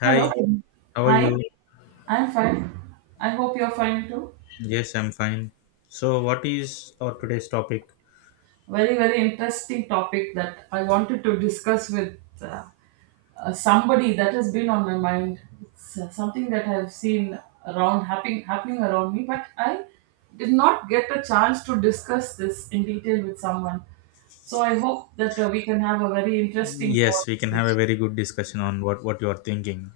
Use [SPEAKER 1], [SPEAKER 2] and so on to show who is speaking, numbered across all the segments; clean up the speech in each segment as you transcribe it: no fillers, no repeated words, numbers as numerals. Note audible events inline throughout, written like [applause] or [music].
[SPEAKER 1] Hi,
[SPEAKER 2] Hello.
[SPEAKER 1] how are
[SPEAKER 2] Hi.
[SPEAKER 1] you?
[SPEAKER 2] I'm fine. I hope you're fine too.
[SPEAKER 1] Yes, I'm fine. So, what is our today's topic?
[SPEAKER 2] Very, very interesting topic that I wanted to discuss with somebody that has been on my mind. It's something that I've seen around happening around me, but I did not get a chance to discuss this in detail with someone. So I hope that we can have a very interesting
[SPEAKER 1] Yes, we can have a
[SPEAKER 2] conversation.
[SPEAKER 1] very good discussion on what you are thinking.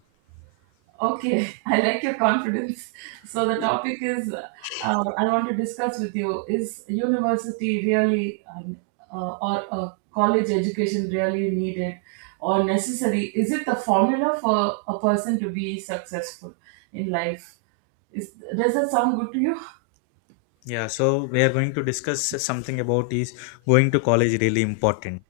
[SPEAKER 2] Okay, [laughs] I like your confidence. So the topic is I want to discuss with you is university really or college education really needed or necessary? Is it the formula for a person to be successful in life? Is does that sound good to you?
[SPEAKER 1] Yeah, so we are going to discuss something about is going to college really important?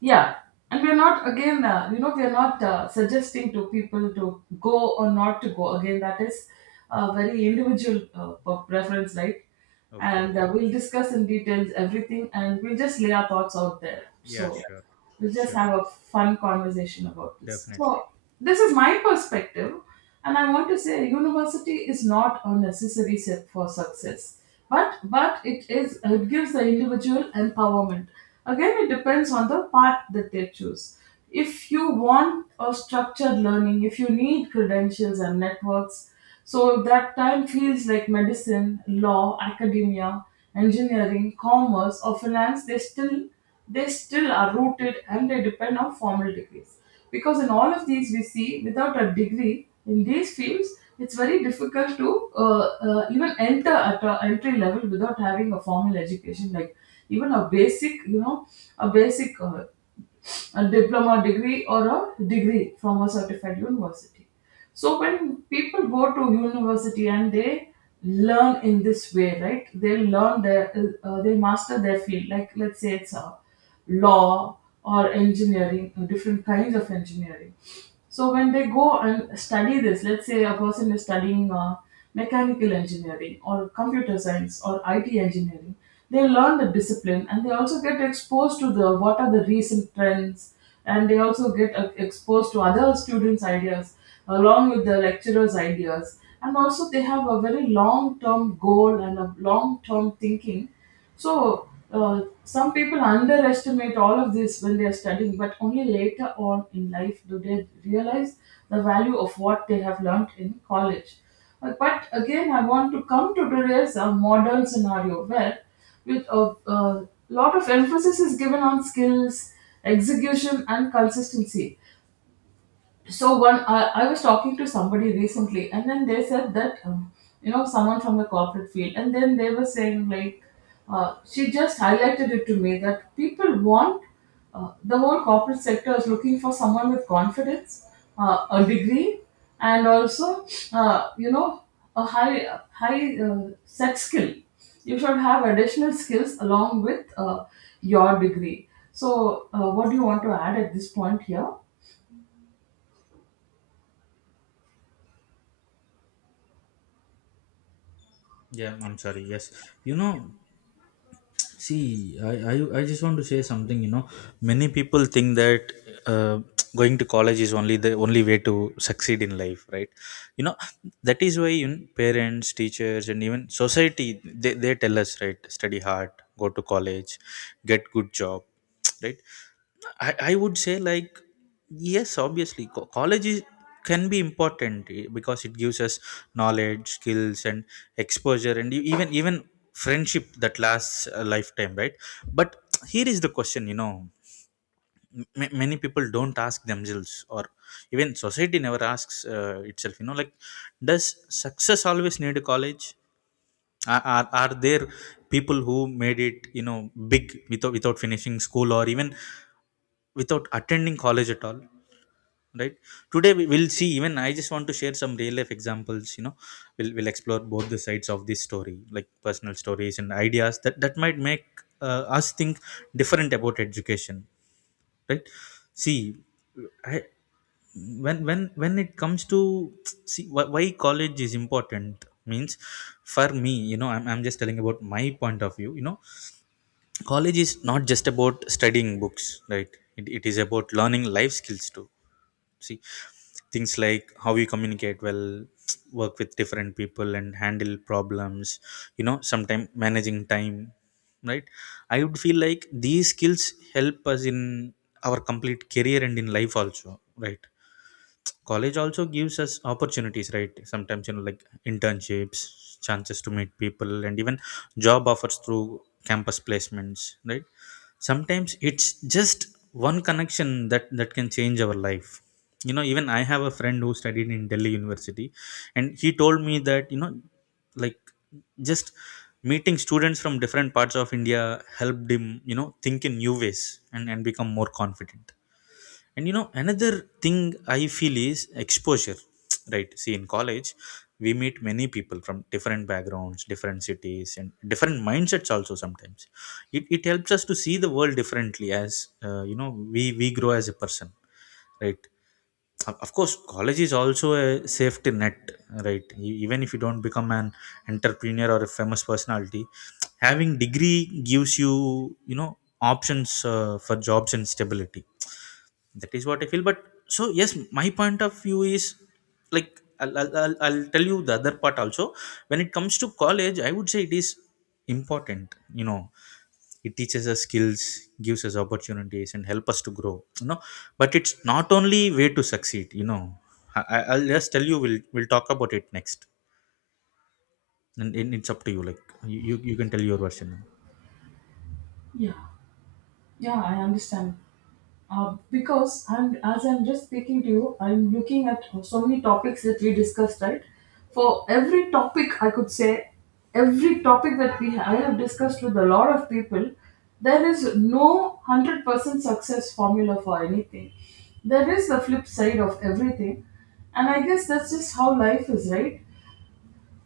[SPEAKER 2] Yeah, and we're not again, you know, we're not suggesting to people to go or not to go. Again, that is a very individual preference, right?
[SPEAKER 1] Okay.
[SPEAKER 2] And we'll discuss in details everything, and we'll just lay our thoughts out there.
[SPEAKER 1] Yeah,
[SPEAKER 2] So,
[SPEAKER 1] sure.
[SPEAKER 2] we'll just
[SPEAKER 1] Sure.
[SPEAKER 2] have a fun conversation about this.
[SPEAKER 1] Definitely.
[SPEAKER 2] So, this is my perspective, and I want to say university is not a necessary step for success, but it gives the individual empowerment. Again, it depends on the path that they choose. If you want a structured learning, if you need credentials and networks, so that time fields like medicine, law, academia, engineering, commerce, or finance, they still are rooted and they depend on formal degrees. Because in all of these, we see without a degree in these fields, it's very difficult to even enter at an entry level without having a formal education, like even a basic, you know, a basic a diploma degree or a degree from a certified university. So when people go to university and they learn in this way, right? They learn their, they master their field. Like let's say it's a law or engineering, different kinds of engineering. So when they go and study this, let's say a person is studying mechanical engineering or computer science or IT engineering. They learn the discipline and they also get exposed to the what are the recent trends, and they also get exposed to other students' ideas along with the lecturers' ideas, and also they have a very long-term goal and a long-term thinking so some people underestimate all of this when they are studying, but only later on in life do they realize the value of what they have learned in college. But again, I want to come to today's modern scenario where with a lot of emphasis is given on skills, execution, and consistency. So one I was talking to somebody recently and then they said that you know, someone from the corporate field and then they were saying like she just highlighted it to me that people want the whole corporate sector is looking for someone with confidence, a degree, and also you know, a high set skill. You should have additional skills along with your degree. So what do you want to add at this point here?
[SPEAKER 1] Yeah, I'm sorry. Yes. You know, see, I just want to say something. You know, many people think that uh, going to college is only the only way to succeed in life, right? You know, that is why, you know, parents, teachers, and even society, they tell us, right? Study hard, go to college, get good job, [tsk] right? I would say like, yes, obviously college is, can be important, because it gives us knowledge, skills, and exposure, and even friendship that lasts a lifetime, right? But here is the question, you know, many people don't ask themselves, or even society never asks itself, you know, like, does success always need a college? Are there people who made it, you know, big, without finishing school or even without attending college at all, right? Today we will see. Even I just want to share some real life examples, you know. We'll explore both the sides of this story, like personal stories and ideas that might make us think different about education, right? See, I, when it comes to, see, why college is important, means, for me, you know, I'm just telling about my point of view, you know, college is not just about studying books, right? It is about learning life skills too. See, things like how you communicate well, work with different people, and handle problems, you know, sometimes managing time, right? I would feel like these skills help us in our complete career and in life also, right? College also gives us opportunities, right? Sometimes, you know, like internships, chances to meet people, and even job offers through campus placements, right? Sometimes it's just one connection that can change our life. You know, even I have a friend who studied in Delhi University, and he told me that, you know, like, just meeting students from different parts of India helped him, you know, think in new ways and become more confident. And you know, another thing I feel is exposure, [tsk] right? See, in college, we meet many people from different backgrounds, different cities, and different mindsets also sometimes. It helps us to see the world differently as, you know, we grow as a person, right? Of course, college is also a safety net, right? Even if you don't become an entrepreneur or a famous personality, having degree gives you, you know, options for jobs and stability. That is what I feel. But so yes, my point of view is like, I'll tell you the other part also. When it comes to college, I would say it is important, you know. It teaches us skills, gives us opportunities, and help us to grow, you know, but it's not only way to succeed, you know. I'll just tell you, we'll talk about it next, and it's up to you, like you can tell your version.
[SPEAKER 2] Yeah, yeah, I understand. Because I'm as I'm just speaking to you, I'm looking at so many topics that we discussed, right? For every topic, I could say every topic that we I have discussed with a lot of people, there is no 100% success formula for anything. There is the flip side of everything, and I guess that's just how life is, right?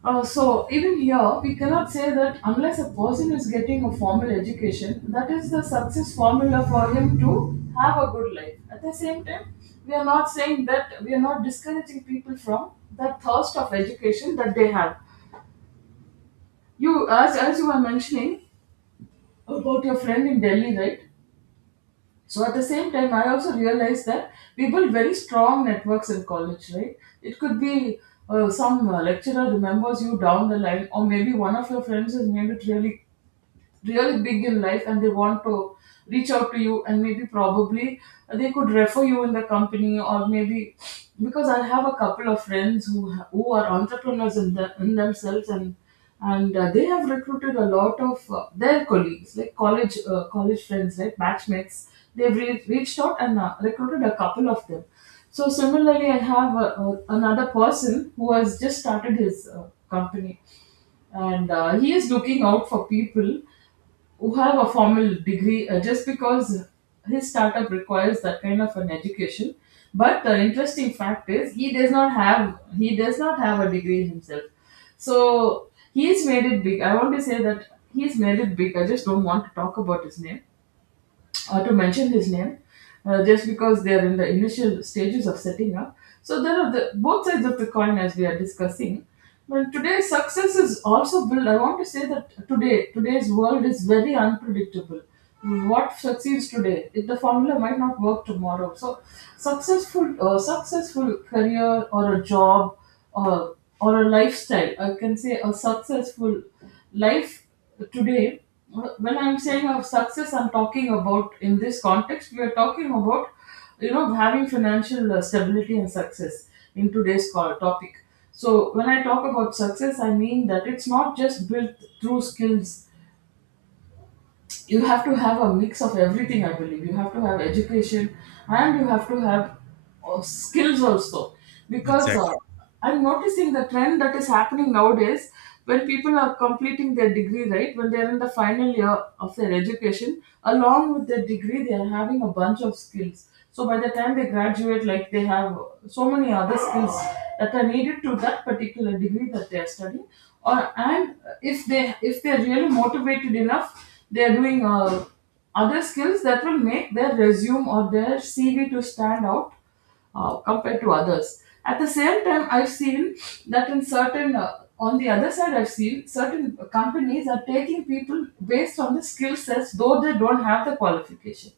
[SPEAKER 2] So even here, we cannot say that unless a person is getting a formal education, that is the success formula for him to have a good life. At the same time, we are not saying that we are not discouraging people from the thirst of education that they have. As you were mentioning about your friend in Delhi, right? So at the same time, I also realized that we build very strong networks in college, right? It could be some lecturer remembers you down the line, or maybe one of your friends has made it really big in life and they want to reach out to you and maybe probably they could refer you in the company or maybe because I have a couple of friends who who are entrepreneurs in themselves and and they have recruited a lot of their colleagues like college college friends like batchmates. They've reached out and recruited a couple of them. So similarly I have another person who has just started his company, and he is looking out for people who have a formal degree just because his startup requires that kind of an education. But the interesting fact is he does not have a degree himself. So he's made it big. I want to say that he's made it big. I just don't want to talk about his name, to mention his name, just because they are in the initial stages of setting up. So there are the both sides of the coin as we are discussing. But today, success is also built. I want to say that today's world is very unpredictable. What succeeds today, if the formula might not work tomorrow. So, successful career or a job or a lifestyle, I can say a successful life today. When I'm saying of success, I'm talking about in this context, we are talking about you know having financial stability and success in today's topic. So when I talk about success, I mean that it's not just built through skills. You have to have a mix of everything. I believe you have to have education and you have to have skills also. Because
[SPEAKER 1] Exactly.
[SPEAKER 2] I'm noticing the trend that is happening nowadays when people are completing their degree, right? When they're in the final year of their education along with their degree, they are having a bunch of skills. So by the time they graduate, like they have so many other skills that are needed to that particular degree that they are studying. Or and if they're really motivated enough, they're doing other skills that will make their resume or their CV to stand out compared to others. At the same time, I've seen that in certain on the other side, I've seen certain companies are taking people based on the skill sets though they don't have the qualification.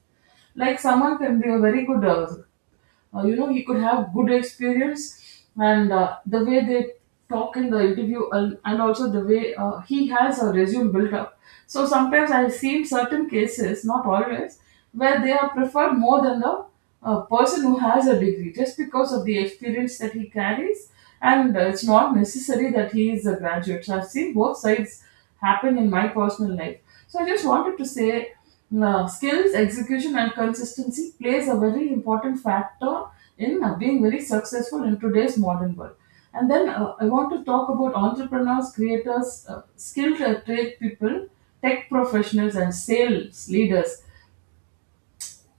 [SPEAKER 2] Like someone can be a very good, you know, he could have good experience and the way they talk in the interview, and also the way he has a resume built up. So sometimes I've seen certain cases, not always, where they are preferred more than the person who has a degree, just because of the experience that he carries, and it's not necessary that he is a graduate. So I've seen both sides happen in my personal life. So I just wanted to say now, skills, execution, and consistency plays a very important factor in being very successful in today's modern world. And then I want to talk about entrepreneurs, creators, skilled trade people, tech professionals, and sales leaders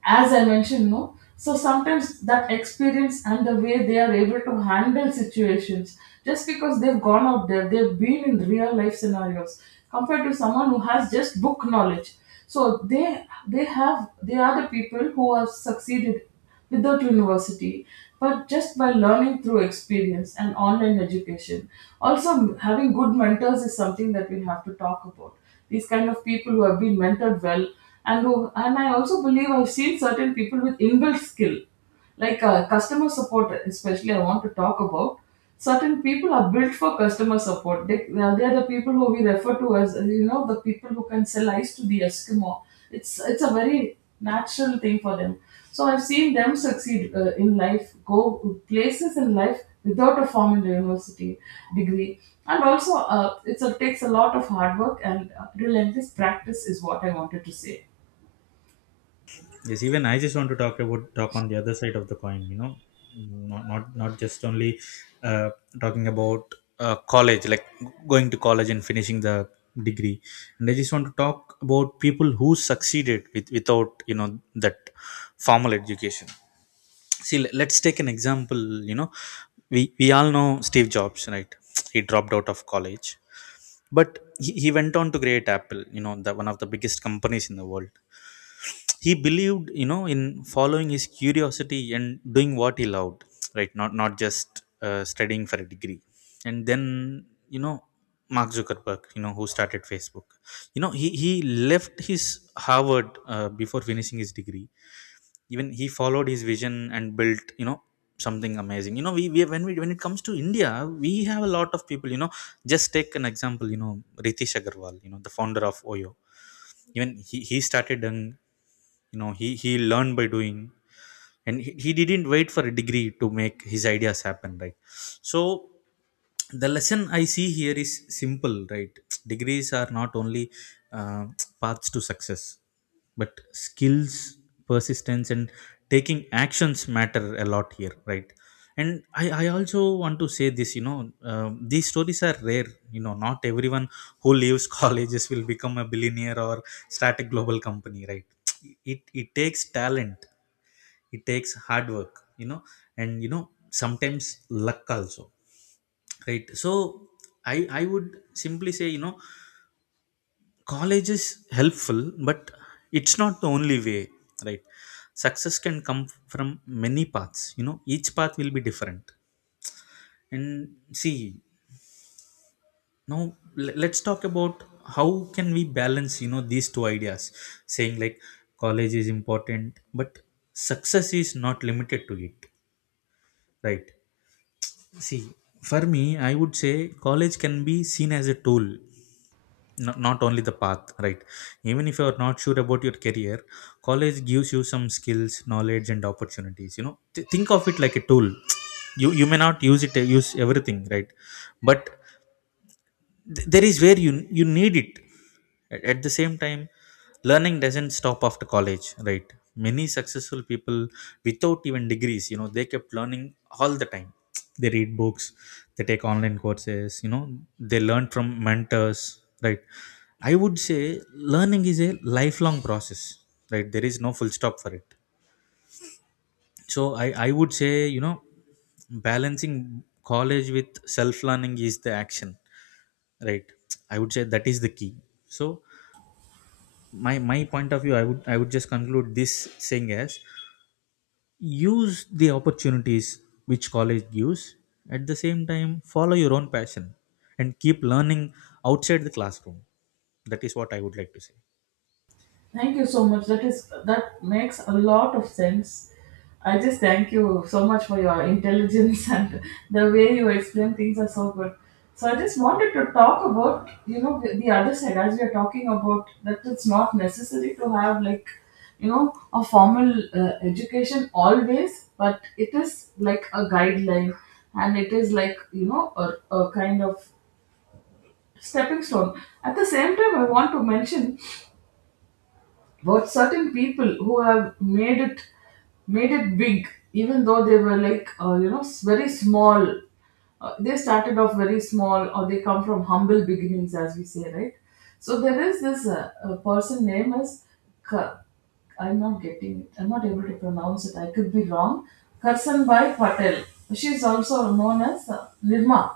[SPEAKER 2] as I mentioned, no. So sometimes that experience and the way they are able to handle situations, just because they've gone out there, they've been in real life scenarios, compared to someone who has just book knowledge. So they are the people who have succeeded without university, but just by learning through experience and online education. Also, having good mentors is something that we have to talk about. These kind of people who have been mentored well, and I also believe I've seen certain people with inbuilt skill like customer support. Especially I want to talk about certain people are built for customer support. They are the people who we refer to as you know, the people who can sell ice to the eskimo. It's a very natural thing for them. So I've seen them succeed in life, go places in life without a formal university degree. And also it's takes a lot of hard work and relentless practice is what I wanted to say.
[SPEAKER 1] Yes, even I just want to talk about, talk on the other side of the coin. You know, not just only uh, talking about college, like going to college and finishing the degree. And I just want to talk about people who succeeded with, without, you know, that formal education. See, let's take an example. You know, we all know Steve Jobs, right? [tsk] He dropped out of college, but he went on to create Apple. You know, the one of the biggest companies in the world. He believed, you know, in following his curiosity and doing what he loved, right? Not just studying for a degree, and then, you know, Mark Zuckerberg, you know, who started Facebook. You know, he left his Harvard before finishing his degree. Even he followed his vision and built, you know, something amazing. You know, we when it comes to India, we have a lot of people, you know. Just take an example, you know, Ritesh Agarwal, you know, the founder of OYO. Even he started young. You know, he learned by doing, and he didn't wait for a degree to make his ideas happen, right? So the lesson I see here is simple, right. [tsk] degrees are not only uh, [tsk] paths to success, but skills, persistence, and taking actions matter a lot here, right? And I also want to say this, you know, these stories are rare, you know. Not everyone who leaves [laughs] colleges will become a billionaire or start a global company, right? It takes talent, it takes hard work, you know, and you know, sometimes luck also, right? So I would simply say, you know, college is helpful, but it's not the only way, right? Success can come from many paths. You know, each path will be different. And see, now, let's talk about how can we balance, you know, these two ideas, saying like college is important, but success is not limited to it, right? See, for me, I would say college can be seen as a tool, not only the path, right? Even if you're not sure about your career, college gives you some skills, knowledge, and opportunities, you know. Think of it like a tool. [tsk] You may not use it, use everything, right? But there is where you need it. At the same time, learning doesn't stop after college, right? Many successful people without even degrees, you know, they kept learning all the time. They read books, they take online courses, you know, they learn from mentors, right? I would say learning is a lifelong process, right? There is no full stop for it. So I would say, you know, balancing college with self learning is the action, right? I would say that is the key. So my point of view, I would, I would just conclude this saying as, use the opportunities which college gives. At the same time, follow your own passion and keep learning outside the classroom. That is what I would like to say.
[SPEAKER 2] Thank you so much. That is that makes a lot of sense. I just thank you so much for your intelligence [laughs] and the way you explain things are so good. So I just wanted to talk about you know the other side as we are talking about that it's not necessary to have like you know a formal education always, but it is like a guideline and it is like you know a kind of stepping stone. At the same time, I want to mention but certain people who have made it big, even though they were like very small. They started off very small, or they come from humble beginnings, as we say, right? So there is this person name is Ka- I'm not getting it. I'm not able to pronounce it. I could be wrong. Karsanbhai Patel. She is also known as Nirma.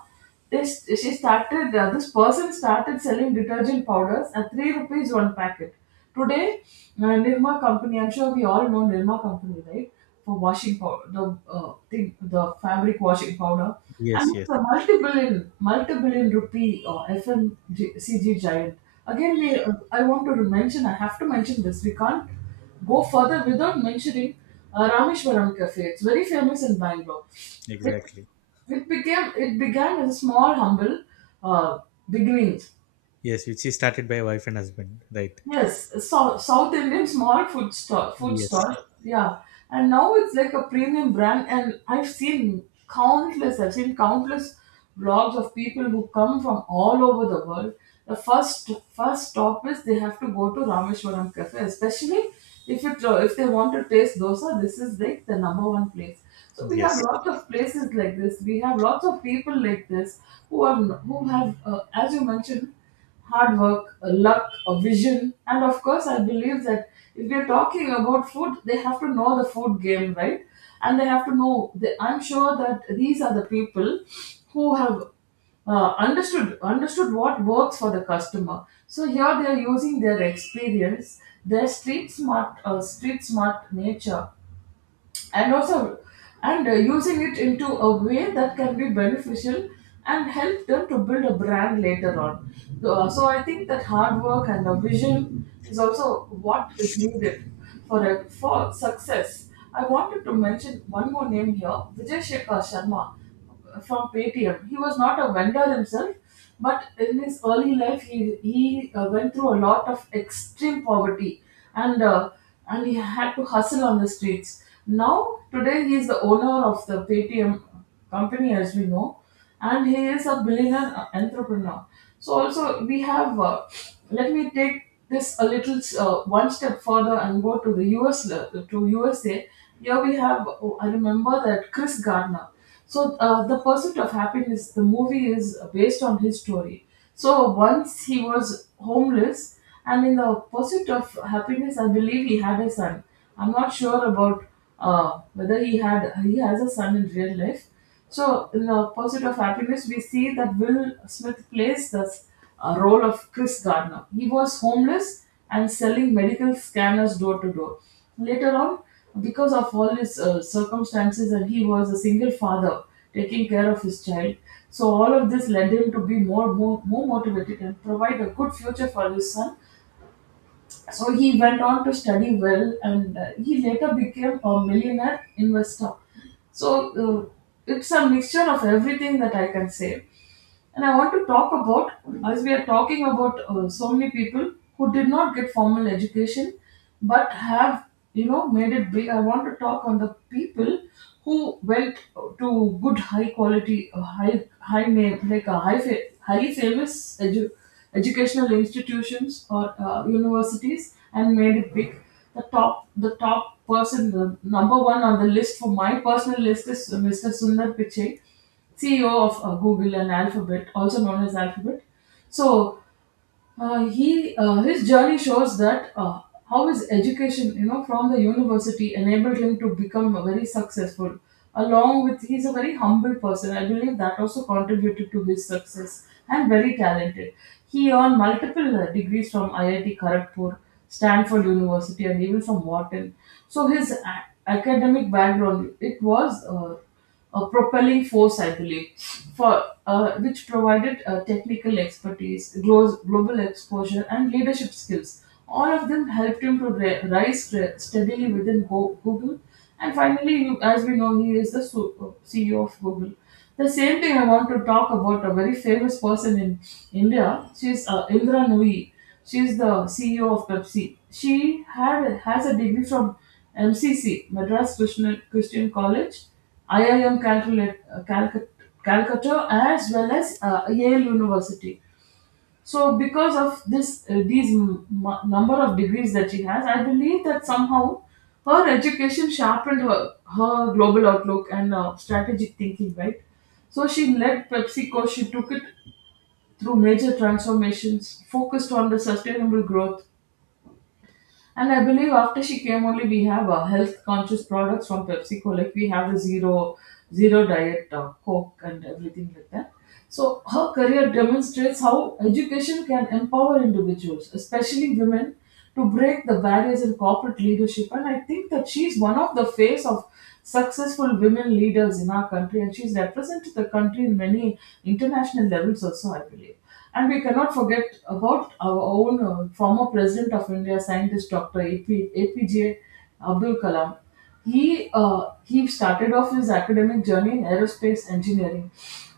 [SPEAKER 2] This she started this person started selling detergent powders at 3 rupees one packet. Today Nirma company, I'm sure we all know Nirma company, right? For washing powder, the thing the fabric washing powder,
[SPEAKER 1] Yes.
[SPEAKER 2] and it's
[SPEAKER 1] Yes.
[SPEAKER 2] a multi-billion rupee FMCG giant. Again, we I want to mention, I have to mention this, we can't go further without mentioning Rameshwaram Cafe. It's very famous in Bangalore.
[SPEAKER 1] Exactly.
[SPEAKER 2] It became it began as a small humble uh, beginnings.
[SPEAKER 1] Yes, which is started by wife and husband, right?
[SPEAKER 2] Yes, so South Indian small food
[SPEAKER 1] Yes.
[SPEAKER 2] store. Yeah, and now it's like a premium brand, and I've seen countless vlogs of people who come from all over the world. The first stop is they have to go to Rameshwaram Cafe, especially if they want to taste dosa. This is like the number one place. So we have
[SPEAKER 1] Yes.
[SPEAKER 2] lots of places like this. We have lots of people like this who have, as you mentioned, hard work, a luck, a vision. And of course, I believe that if we're talking about food, they have to know the food game, right? And they have to know, I'm sure that these are the people who have understood what works for the customer. So here they are using their experience, their street smart nature, and also, and using it into a way that can be beneficial and help them to build a brand later on. So I think that hard work and a vision is also what is needed for for success. I wanted to mention one more name here, Vijay Shekhar Sharma from Paytm. He was not a vendor himself, but in his early life, he went through a lot of extreme poverty, and uh, and he had to hustle on the streets. Now today, he is the owner of the Paytm company, as we know, and he is a billionaire entrepreneur. So also we have. Let me take this a little one step further and go to the to USA. Here we have. Oh, I remember that Chris Gardner. So the pursuit of happiness, the movie, is based on his story. So once he was homeless, and in the pursuit of happiness, I believe he had a son. I'm not sure about whether he has a son in real life. So in the pursuit of happiness, we see that Will Smith plays the role of Chris Gardner. He was homeless and selling medical scanners door to door. Later on, because of all his circumstances, and he was a single father taking care of his child. So all of this led him to be more motivated and provide a good future for his son, so he went on to study well, and he later became a millionaire investor. So uh, it's a mixture of everything that I can say. And I want to talk about, as we are talking about so many people who did not get formal education but have, you know, made it big, I want to talk on the people who went to good, high name, like highly famous educational institutions or universities and made it big. The top person, the number one on the list for my personal list is Mr. Sundar Pichai, CEO of Google and Alphabet, also known as Alphabet. So he his journey shows that how his education, you know, from the university enabled him to become very successful. Along with, he's a very humble person. I believe that also contributed to his success, and very talented. He earned multiple degrees from IIT Kharagpur, Stanford University, and even from Wharton. So academic background, it was a propelling force, I believe, for which provided technical expertise, global exposure, and leadership skills. All of them helped him to rise steadily within Google. And finally, as we know, he is the CEO of Google. The same thing I want to talk about a very famous person in India. She is Indra Nooyi. She is the CEO of Pepsi. She had has a degree from MCC, Madras Christian College, IIM Calcutta, as well as Yale University. So because of these number of degrees that she has, I believe that somehow her education sharpened her global outlook and strategic thinking, right? So she led PepsiCo, she took it through major transformations, focused on the sustainable growth, and I believe after she came only we have health conscious products from PepsiCo, like we have the zero diet Coke and everything like that. So her career demonstrates how education can empower individuals, especially women, to break the barriers in corporate leadership. And I think that she's one of the face of successful women leaders in our country, and she's represented the country in many international levels also, I believe. And we cannot forget about our own former president of India, scientist Dr. A P J Abdul Kalam. He started off his academic journey in aerospace engineering,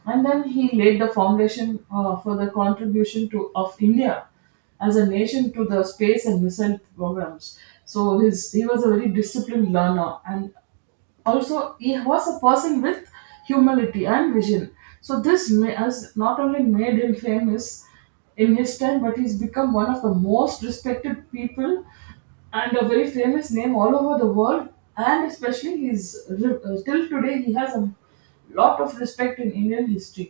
[SPEAKER 2] and then he laid the foundation for the of India as a nation, to the space and missile programs. So his he was a very disciplined learner, and also he was a person with humility and vision. So this has not only made him famous in his time, but he's become one of the most respected people and a very famous name all over the world. And especially till today, he has a lot of respect in Indian history.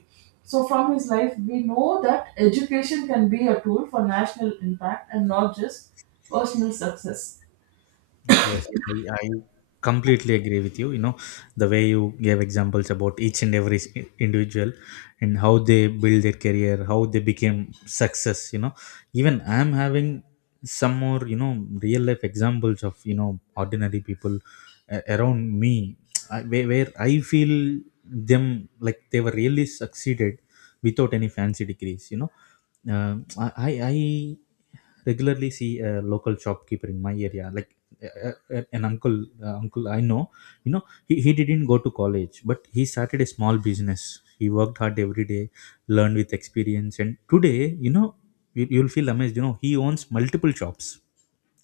[SPEAKER 2] So from his life, we know that education can be a tool for national impact and not just personal success.
[SPEAKER 1] Yes, I completely agree with you. You know, the way you gave examples about each and every individual, and how they build their career, how they became success, you know, even I'm having some more, you know, real life examples of, you know, ordinary people around me. [tsk] I, where I feel them like they were really succeeded without any fancy degrees, you know. Um, I regularly see a local shopkeeper in my area, like uh, an uncle, uncle I know. You know, he didn't go to college, but he started a small business. He worked hard every day, learned with experience, and today, you know, you, you'll feel amazed. You know, he owns multiple shops.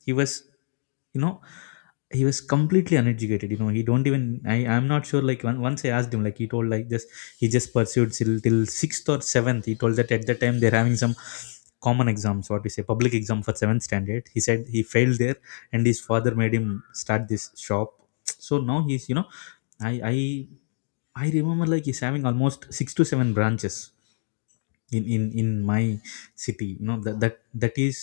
[SPEAKER 1] He was, you know, he was completely uneducated. You know, he don't even, I'm not sure like, once I asked him, like, he told like, just, he just pursued till, till sixth or seventh. He told that at the time they're having some common exams, what we say public exam for seventh standard. He said he failed there, and his father made him start this shop. So now he's, you know, i i I remember, like, he's having almost six to seven branches in my city, you know. That is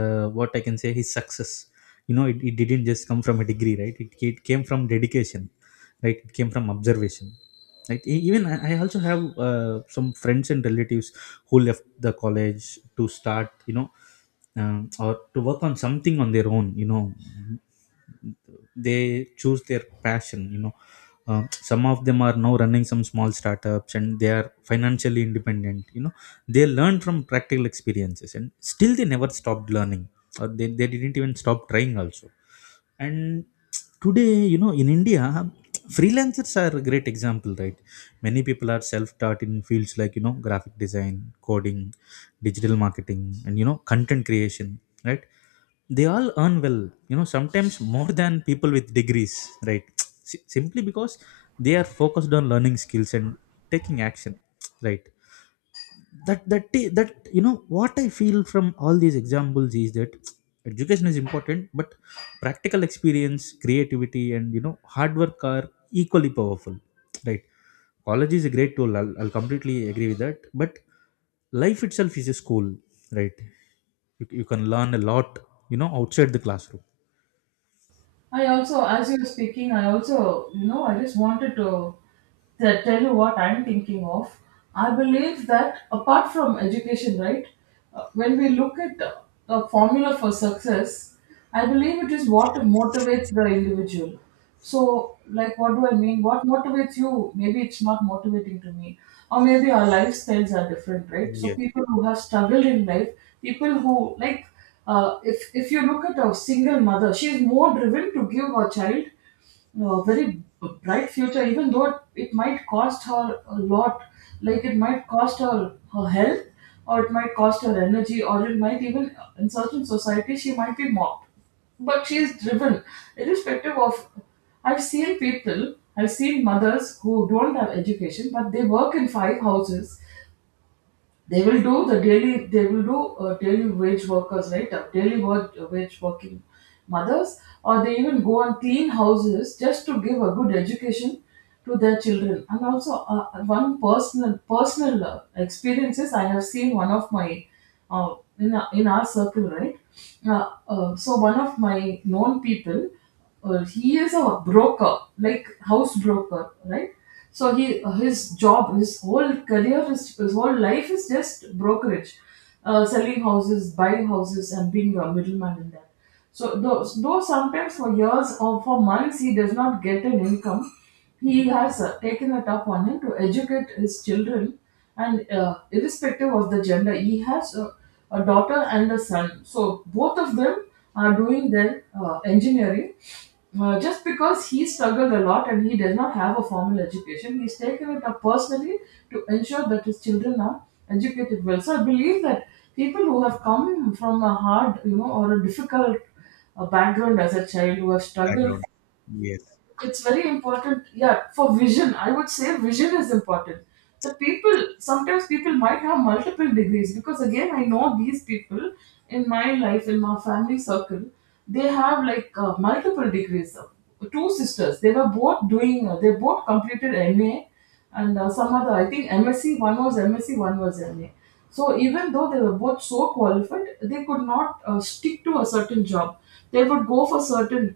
[SPEAKER 1] what I can say, his success. You know, it didn't just come from a degree, right. It came from dedication, right. It came from observation, Like, even I also have some friends and relatives who left the college to start, you know, um, or to work on something on their own. You know, they choose their passion. You know, um, some of them are now running some small startups, and they are financially independent. You know, they learn from practical experiences, and still they never stopped learning, or they didn't even stop trying also. And today, you know, in India, freelancers are a great example, right? Many people are self-taught in fields like, you know, graphic design, coding, digital marketing, and you know, content creation, right? They all earn well, you know, sometimes more than people with degrees, right? [tsk] Simply because they are focused on learning skills and taking action, right? That you know, what I feel from all these examples is that education is important, but practical experience, creativity, and you know, hard work are equally powerful, right? College is a great tool, I'll completely agree with that, but life itself is a school, right? You can learn a lot, you know, outside the classroom.
[SPEAKER 2] As you were speaking, I also, you know, I just wanted to tell you what I'm thinking of. I believe that apart from education, right, when we look at a formula for success, I believe it is what motivates the individual. So, like, what do I mean? What motivates you? Maybe it's not motivating to me. Or maybe our lifestyles are different, right? So
[SPEAKER 1] Yes.
[SPEAKER 2] people who have struggled in life, people who, like, if you look at a single mother, she's more driven to give her child a very bright future, even though it might cost her a lot. Like it might cost her her health, or it might cost her energy, or it might even, in certain societies, she might be mocked. But she is driven, irrespective of. I've seen people, I've seen mothers who don't have education, but they work in five houses. They will do the daily they will do daily wage workers, right? Daily wage working mothers, or they even go and clean houses just to give a good education to their children. And also, one personal experiences, I have seen one of my in our circle, right? So one of my known people, he is a broker, like house broker, right? So he, his job, his whole career, his whole life is just brokerage, selling houses, buying houses, and being a middleman in that. So though sometimes for years or for months he does not get an income, he has taken it up on him to educate his children, and irrespective of the gender, he has a daughter and a son. So both of them are doing their engineering. Just because he struggled a lot and he does not have a formal education, he's taken it up personally to ensure that his children are educated well. So I believe that people who have come from a hard, or a difficult background as a child, who have struggled
[SPEAKER 1] Background. Yes.
[SPEAKER 2] it's very important, yeah, for vision. I would say vision is important. The people sometimes people might have multiple degrees because, again, I know these people in my life, in my family circle. They have like multiple degrees. Two sisters, they were both doing they both completed MA and some other, I think MSc. One was MSc, one was MA. So even though they were both so qualified, they could not stick to a certain job. They would go for certain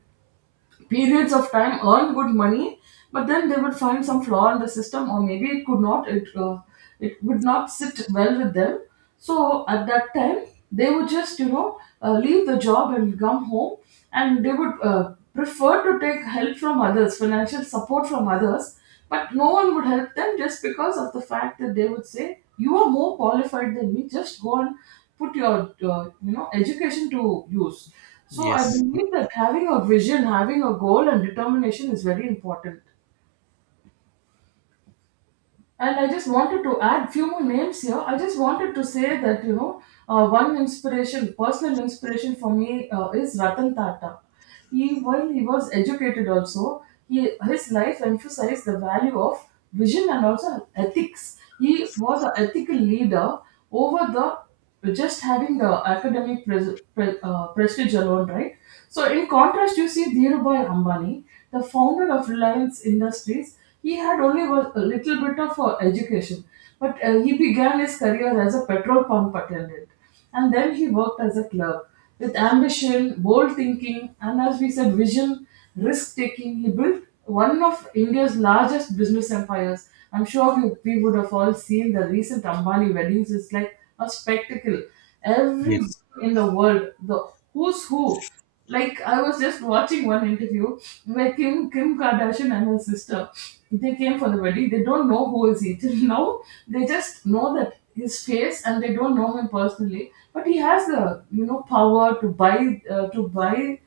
[SPEAKER 2] periods of time, earn good money, but then they would find some flaw in the system, or maybe it could not it it would not sit well with them. So at that time they would just leave the job and come home, and they would prefer to take help from others, financial support from others. But no one would help them, just because of the fact that they would say, "You are more qualified than me. Just go and put your education to use." So I
[SPEAKER 1] Yes.
[SPEAKER 2] believe that having a vision, having a goal, and determination is very important. And I just wanted to add few more names here. I just wanted to say that one inspiration, personal inspiration for me is Ratan Tata. He, while he was educated also, he his life emphasized the value of vision and also ethics. He was an ethical leader over the just having the academic prestige alone, right? So, in contrast, you see Dhirubhai Ambani, the founder of Reliance Industries. He had only was a little bit of education, but he began his career as a petrol pump attendant, and then he worked as a clerk. With ambition, bold thinking, and, as we said, vision, risk taking, he built one of India's largest business empires. I'm sure you, we would have all seen the recent Ambani weddings. It's like a spectacle. Every
[SPEAKER 1] Yes.
[SPEAKER 2] in the world, the who's who, like, I was just watching one interview where Kim Kardashian and her sister, they came for the wedding. They don't know who is he [laughs] till now. They just know that his face and they don't know him personally. But he has the, you know, power to buy to buy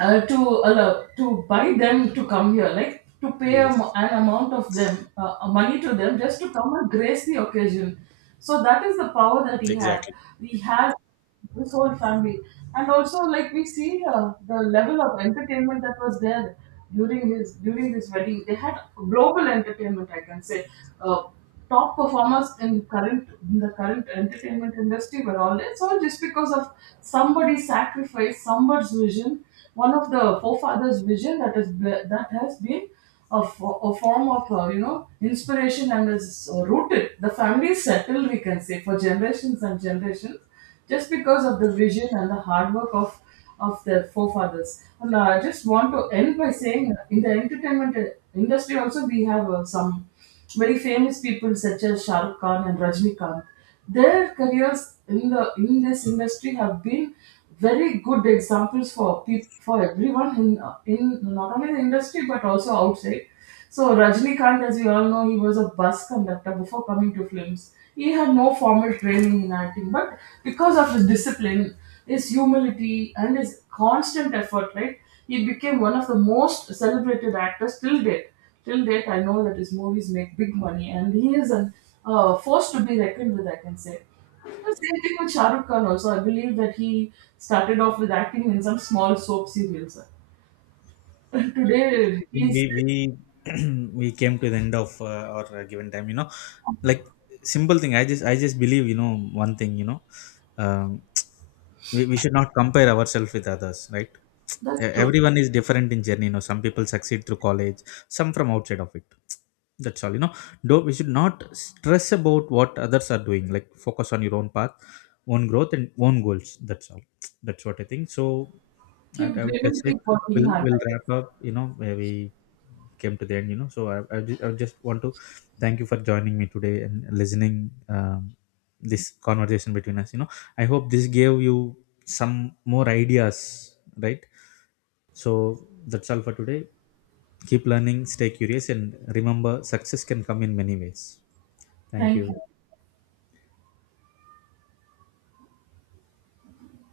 [SPEAKER 2] to allow to buy them to come here, like, to pay a,
[SPEAKER 1] Yes.
[SPEAKER 2] an amount of them money to them just to come and grace the occasion. So that is the power that he had.
[SPEAKER 1] Exactly.
[SPEAKER 2] He has this whole family, and also, like, we see the level of entertainment that was there during his during this wedding. They had global entertainment, I can say. uh, Top performers in current in the current entertainment industry were all there. So just because of somebody's sacrifice, somebody's vision, one of the forefathers' vision, that is that has been a, a form of inspiration, and is rooted. The family is settled, we can say, for generations and generations, just because of the vision and the hard work of their forefathers. And I just want to end by saying, in the entertainment industry also, we have some very famous people such as Shah Rukh Khan and Rajnikant. Their careers in the in this industry have been very good examples for peop for everyone in not only the industry but also outside. So Rajnikant, as we all know, he was a bus conductor before coming to films. He had no formal training in acting, but because of his discipline, his humility, and his constant effort, right, he became one of the most celebrated actors till date. Till date, I know that his movies make big money, and he is a force to be reckoned with, I can say. The same thing with Shah Rukh Khan also. I believe that he started off with acting in some small soap serials. [laughs] Today,
[SPEAKER 1] Think we
[SPEAKER 2] he's
[SPEAKER 1] we [clears throat] we came to the end of our given time, you know, like, simple thing, I just believe, you know, one thing, you know, um, [tsk] we should not compare ourselves with others, right?
[SPEAKER 2] that's
[SPEAKER 1] E-
[SPEAKER 2] true.
[SPEAKER 1] everyone is different in journey. You know, some people succeed through college, some from outside of it. [tsk] that's all, you know. Though we should not stress about what others are doing, like focus on your own path, own growth, and own goals. That's all. [tsk] that's what I think. So I
[SPEAKER 2] Keep
[SPEAKER 1] would just
[SPEAKER 2] dreaming,
[SPEAKER 1] say,
[SPEAKER 2] keep working
[SPEAKER 1] we'll
[SPEAKER 2] hard
[SPEAKER 1] we'll
[SPEAKER 2] at it.
[SPEAKER 1] wrap up. You know, where we came to the end, you know. So I just want to thank you for joining me today and listening, um, this conversation between us, you know. I hope this gave you some more ideas, right? So that's all for today. Keep learning, stay curious, and remember, success can come in many ways. Thank you.
[SPEAKER 2] Thank you.